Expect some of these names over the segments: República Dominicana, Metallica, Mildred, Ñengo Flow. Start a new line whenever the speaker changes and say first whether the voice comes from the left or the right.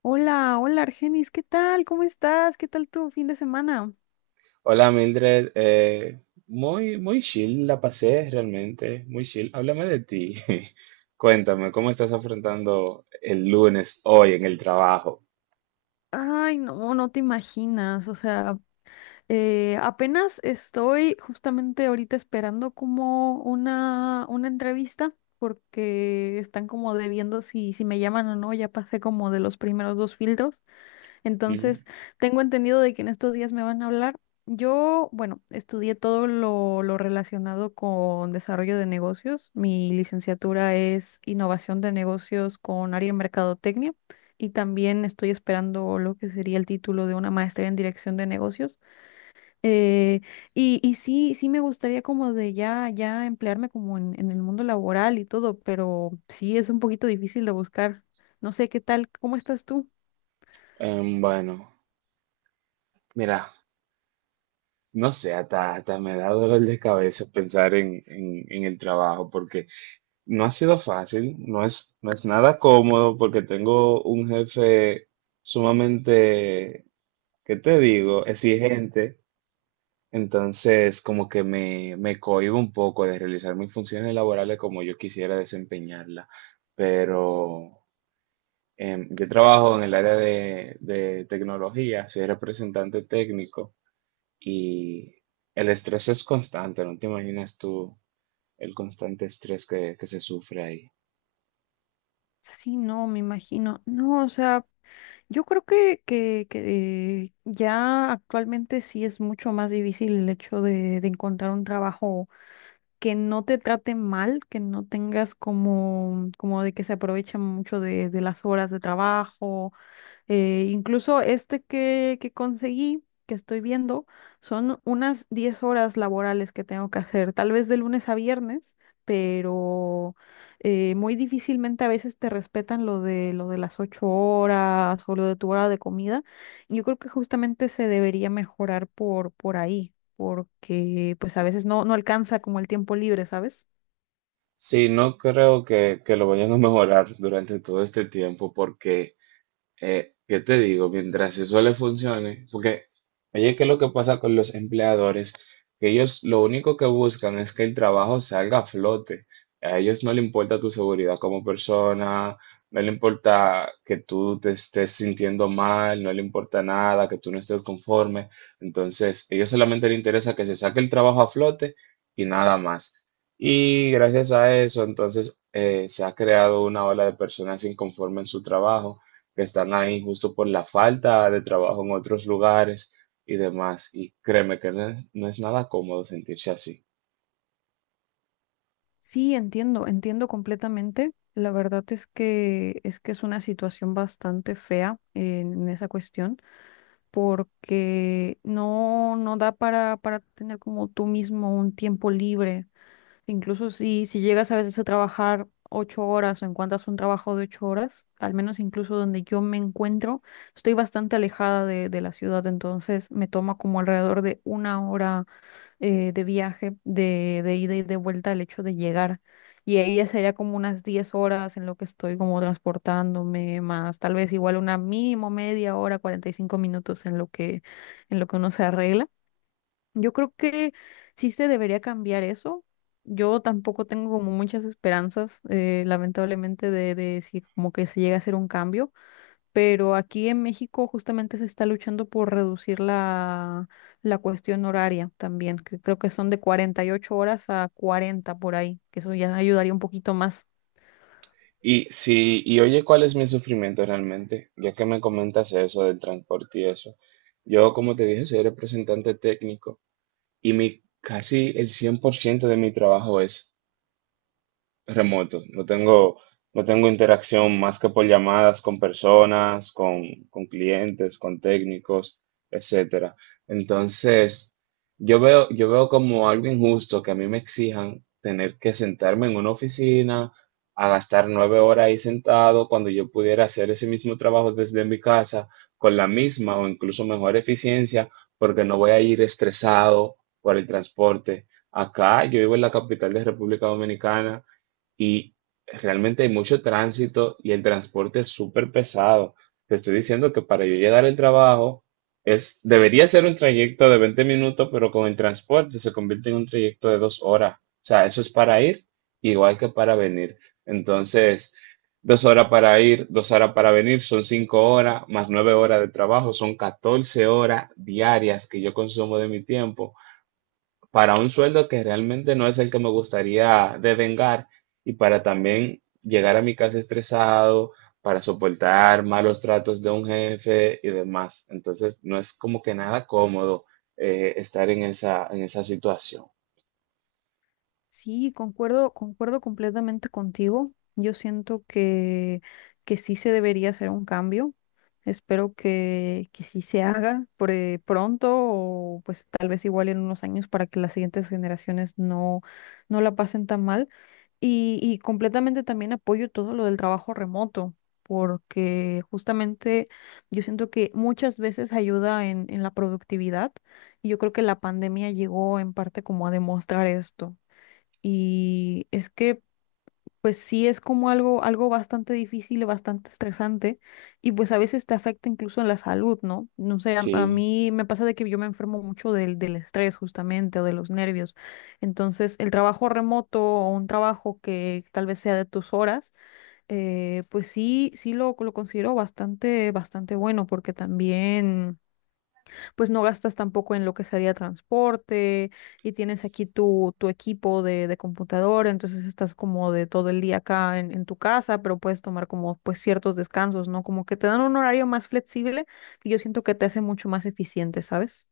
left: Hola, hola Argenis, ¿qué tal? ¿Cómo estás? ¿Qué tal tu fin de semana?
right: Hola Mildred, muy chill la pasé realmente, muy chill. Háblame de ti. Cuéntame, ¿cómo estás afrontando el lunes hoy en el trabajo?
left: Ay, no, no te imaginas. O sea, apenas estoy justamente ahorita esperando como una entrevista porque están como debiendo si me llaman o no. Ya pasé como de los primeros dos filtros.
right: Ujú.
left: Entonces, tengo entendido de que en estos días me van a hablar. Yo, bueno, estudié todo lo relacionado con desarrollo de negocios. Mi licenciatura es innovación de negocios con área en mercadotecnia y también estoy esperando lo que sería el título de una maestría en dirección de negocios. Eh, y sí, sí me gustaría como de ya, ya emplearme como en el mundo laboral y todo, pero sí es un poquito difícil de buscar. No sé qué tal, ¿cómo estás tú?
right: Bueno, mira, no sé, hasta me da dolor de cabeza pensar en el trabajo porque no ha sido fácil, no es nada cómodo porque tengo un jefe sumamente, ¿qué te digo?, exigente. Entonces, como que me cohíbo un poco de realizar mis funciones laborales como yo quisiera desempeñarla. Pero yo trabajo en el área de tecnología, soy representante técnico y el estrés es constante, no te imaginas tú el constante estrés que se sufre ahí.
left: Sí, no, me imagino. No, o sea, yo creo que ya actualmente sí es mucho más difícil el hecho de encontrar un trabajo que no te trate mal, que no tengas como, como de que se aprovechan mucho de las horas de trabajo incluso este que conseguí, que estoy viendo, son unas 10 horas laborales que tengo que hacer, tal vez de lunes a viernes, pero muy difícilmente a veces te respetan lo de las 8 horas o lo de tu hora de comida. Yo creo que justamente se debería mejorar por ahí, porque pues a veces no, no alcanza como el tiempo libre, ¿sabes?
right: Sí, no creo que lo vayan a mejorar durante todo este tiempo porque ¿qué te digo? Mientras eso le funcione, porque, oye, ¿qué es lo que pasa con los empleadores? Que ellos lo único que buscan es que el trabajo salga a flote. A ellos no le importa tu seguridad como persona, no le importa que tú te estés sintiendo mal, no le importa nada, que tú no estés conforme. Entonces, a ellos solamente les interesa que se saque el trabajo a flote y nada más. Y gracias a eso, entonces, se ha creado una ola de personas inconformes en su trabajo que están ahí justo por la falta de trabajo en otros lugares y demás. Y créeme que no es nada cómodo sentirse así.
left: Sí, entiendo, entiendo completamente. La verdad es que es que es una situación bastante fea en esa cuestión, porque no, no da para tener como tú mismo un tiempo libre. Incluso si llegas a veces a trabajar 8 horas o encuentras un trabajo de 8 horas, al menos incluso donde yo me encuentro, estoy bastante alejada de la ciudad, entonces me toma como alrededor de una hora de viaje, de ida y de vuelta, el hecho de llegar. Y ahí ya sería como unas 10 horas en lo que estoy como transportándome, más tal vez igual una mínimo media hora, 45 minutos en lo que uno se arregla. Yo creo que sí se debería cambiar eso. Yo tampoco tengo como muchas esperanzas, lamentablemente, de si como que se llega a hacer un cambio, pero aquí en México justamente se está luchando por reducir la, la cuestión horaria también, que creo que son de 48 horas a 40 por ahí, que eso ya ayudaría un poquito más.
right: Y si, y oye, ¿cuál es mi sufrimiento realmente? Ya que me comentas eso del transporte y eso. Yo, como te dije, soy representante técnico y mi casi el 100% de mi trabajo es remoto. No tengo interacción más que por llamadas con personas, con clientes, con técnicos, etcétera. Entonces, yo veo como algo injusto que a mí me exijan tener que sentarme en una oficina a gastar 9 horas ahí sentado cuando yo pudiera hacer ese mismo trabajo desde mi casa con la misma o incluso mejor eficiencia porque no voy a ir estresado por el transporte. Acá yo vivo en la capital de República Dominicana y realmente hay mucho tránsito y el transporte es súper pesado. Te estoy diciendo que para yo llegar al trabajo es, debería ser un trayecto de 20 minutos, pero con el transporte se convierte en un trayecto de 2 horas. O sea, eso es para ir igual que para venir. Entonces, 2 horas para ir, 2 horas para venir, son 5 horas, más 9 horas de trabajo, son 14 horas diarias que yo consumo de mi tiempo para un sueldo que realmente no es el que me gustaría devengar y para también llegar a mi casa estresado, para soportar malos tratos de un jefe y demás. Entonces, no es como que nada cómodo estar en esa situación.
left: Sí, concuerdo, concuerdo completamente contigo. Yo siento que sí se debería hacer un cambio. Espero que sí se haga pronto o pues tal vez igual en unos años para que las siguientes generaciones no, no la pasen tan mal. Y completamente también apoyo todo lo del trabajo remoto, porque justamente yo siento que muchas veces ayuda en la productividad, y yo creo que la pandemia llegó en parte como a demostrar esto. Y es que, pues sí, es como algo, algo bastante difícil, y bastante estresante, y pues a veces te afecta incluso en la salud, ¿no? No sé, a
right: Sí.
left: mí me pasa de que yo me enfermo mucho del estrés justamente o de los nervios. Entonces, el trabajo remoto o un trabajo que tal vez sea de tus horas, pues sí, sí lo considero bastante, bastante bueno, porque también pues no gastas tampoco en lo que sería transporte y tienes aquí tu, tu equipo de computador, entonces estás como de todo el día acá en tu casa, pero puedes tomar como pues ciertos descansos, ¿no? Como que te dan un horario más flexible que yo siento que te hace mucho más eficiente, ¿sabes?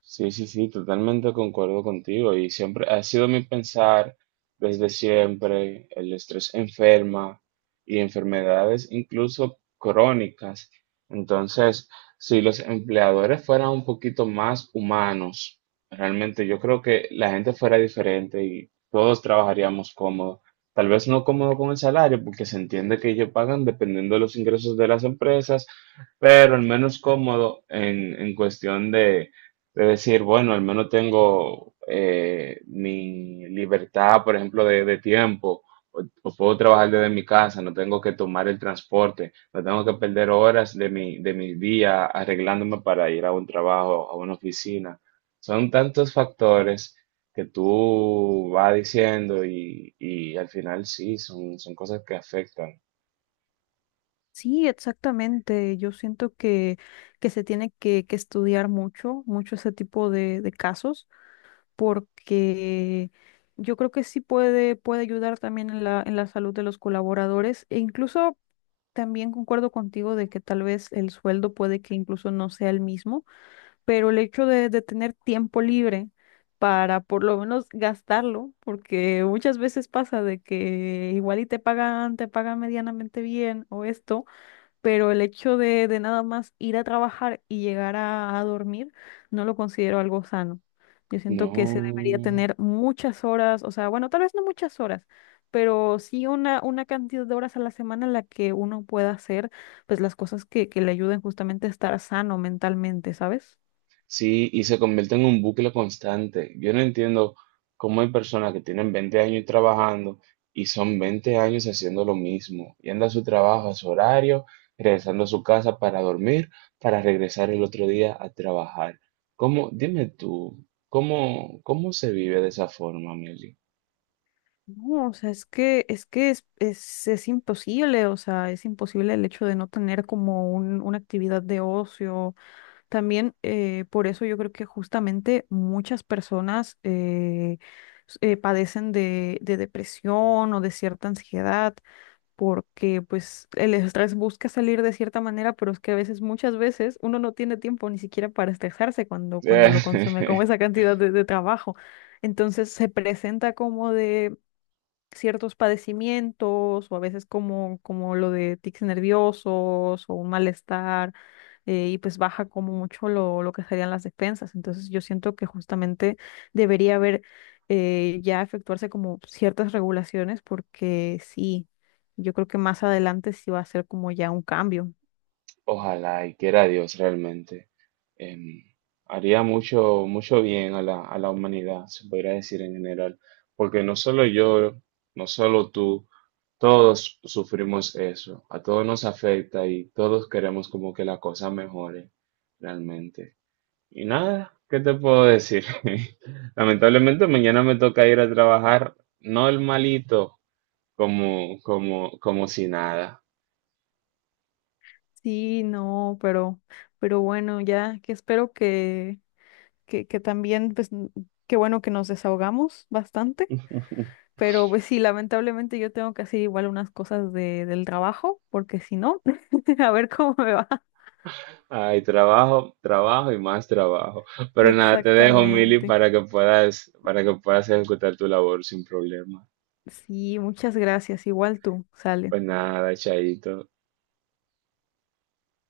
right: Sí, sí, sí, totalmente concuerdo contigo y siempre ha sido mi pensar desde siempre, el estrés enferma y enfermedades incluso crónicas. Entonces, si los empleadores fueran un poquito más humanos, realmente yo creo que la gente fuera diferente y todos trabajaríamos cómodo. Tal vez no cómodo con el salario, porque se entiende que ellos pagan dependiendo de los ingresos de las empresas, pero al menos cómodo en cuestión de decir, bueno, al menos tengo mi libertad, por ejemplo, de tiempo, o puedo trabajar desde mi casa, no tengo que tomar el transporte, no tengo que perder horas de mi día arreglándome para ir a un trabajo, a una oficina. Son tantos factores que tú vas diciendo y al final sí, son, son cosas que afectan.
left: Sí, exactamente. Yo siento que se tiene que estudiar mucho, mucho ese tipo de casos. Porque yo creo que sí puede, puede ayudar también en la salud de los colaboradores, e incluso también concuerdo contigo de que tal vez el sueldo puede que incluso no sea el mismo, pero el hecho de tener tiempo libre para por lo menos gastarlo, porque muchas veces pasa de que igual y te pagan medianamente bien o esto, pero el hecho de nada más ir a trabajar y llegar a dormir no lo considero algo sano. Yo siento que se debería
right: No.
left: tener muchas horas, o sea, bueno, tal vez no muchas horas, pero sí una cantidad de horas a la semana en la que uno pueda hacer pues las cosas que le ayuden justamente a estar sano mentalmente, ¿sabes?
right: Sí, y se convierte en un bucle constante. Yo no entiendo cómo hay personas que tienen 20 años trabajando y son 20 años haciendo lo mismo, yendo a su trabajo, a su horario, regresando a su casa para dormir, para regresar el otro día a trabajar. ¿Cómo, dime tú, cómo, cómo se vive de esa forma, Meli?
left: No, o sea, es que, es que es imposible, o sea, es imposible el hecho de no tener como un, una actividad de ocio. También por eso yo creo que justamente muchas personas padecen de depresión o de cierta ansiedad, porque pues el estrés busca salir de cierta manera, pero es que a veces, muchas veces, uno no tiene tiempo ni siquiera para estresarse cuando, cuando lo consume con esa cantidad de trabajo. Entonces se presenta como de ciertos padecimientos o a veces como, como lo de tics nerviosos o un malestar, y pues baja como mucho lo que serían las despensas. Entonces yo siento que justamente debería haber, ya efectuarse como ciertas regulaciones, porque sí, yo creo que más adelante sí va a ser como ya un cambio.
right: Ojalá y quiera Dios realmente. Em, haría mucho, mucho bien a la humanidad, se podría decir en general, porque no solo yo, no solo tú, todos sufrimos eso, a todos nos afecta y todos queremos como que la cosa mejore realmente. Y nada, ¿qué te puedo decir? Lamentablemente mañana me toca ir a trabajar normalito, como, como, como si nada.
left: Sí, no, pero bueno, ya que espero que también, qué bueno que nos desahogamos bastante. Pero pues sí, lamentablemente yo tengo que hacer igual unas cosas de, del trabajo, porque si no, a ver cómo me va.
right: Ay, trabajo, trabajo y más trabajo. Pero nada, te dejo, Mili,
left: Exactamente.
right: para que puedas ejecutar tu labor sin problema.
left: Sí, muchas gracias. Igual tú, sale.
right: Pues nada, chaito.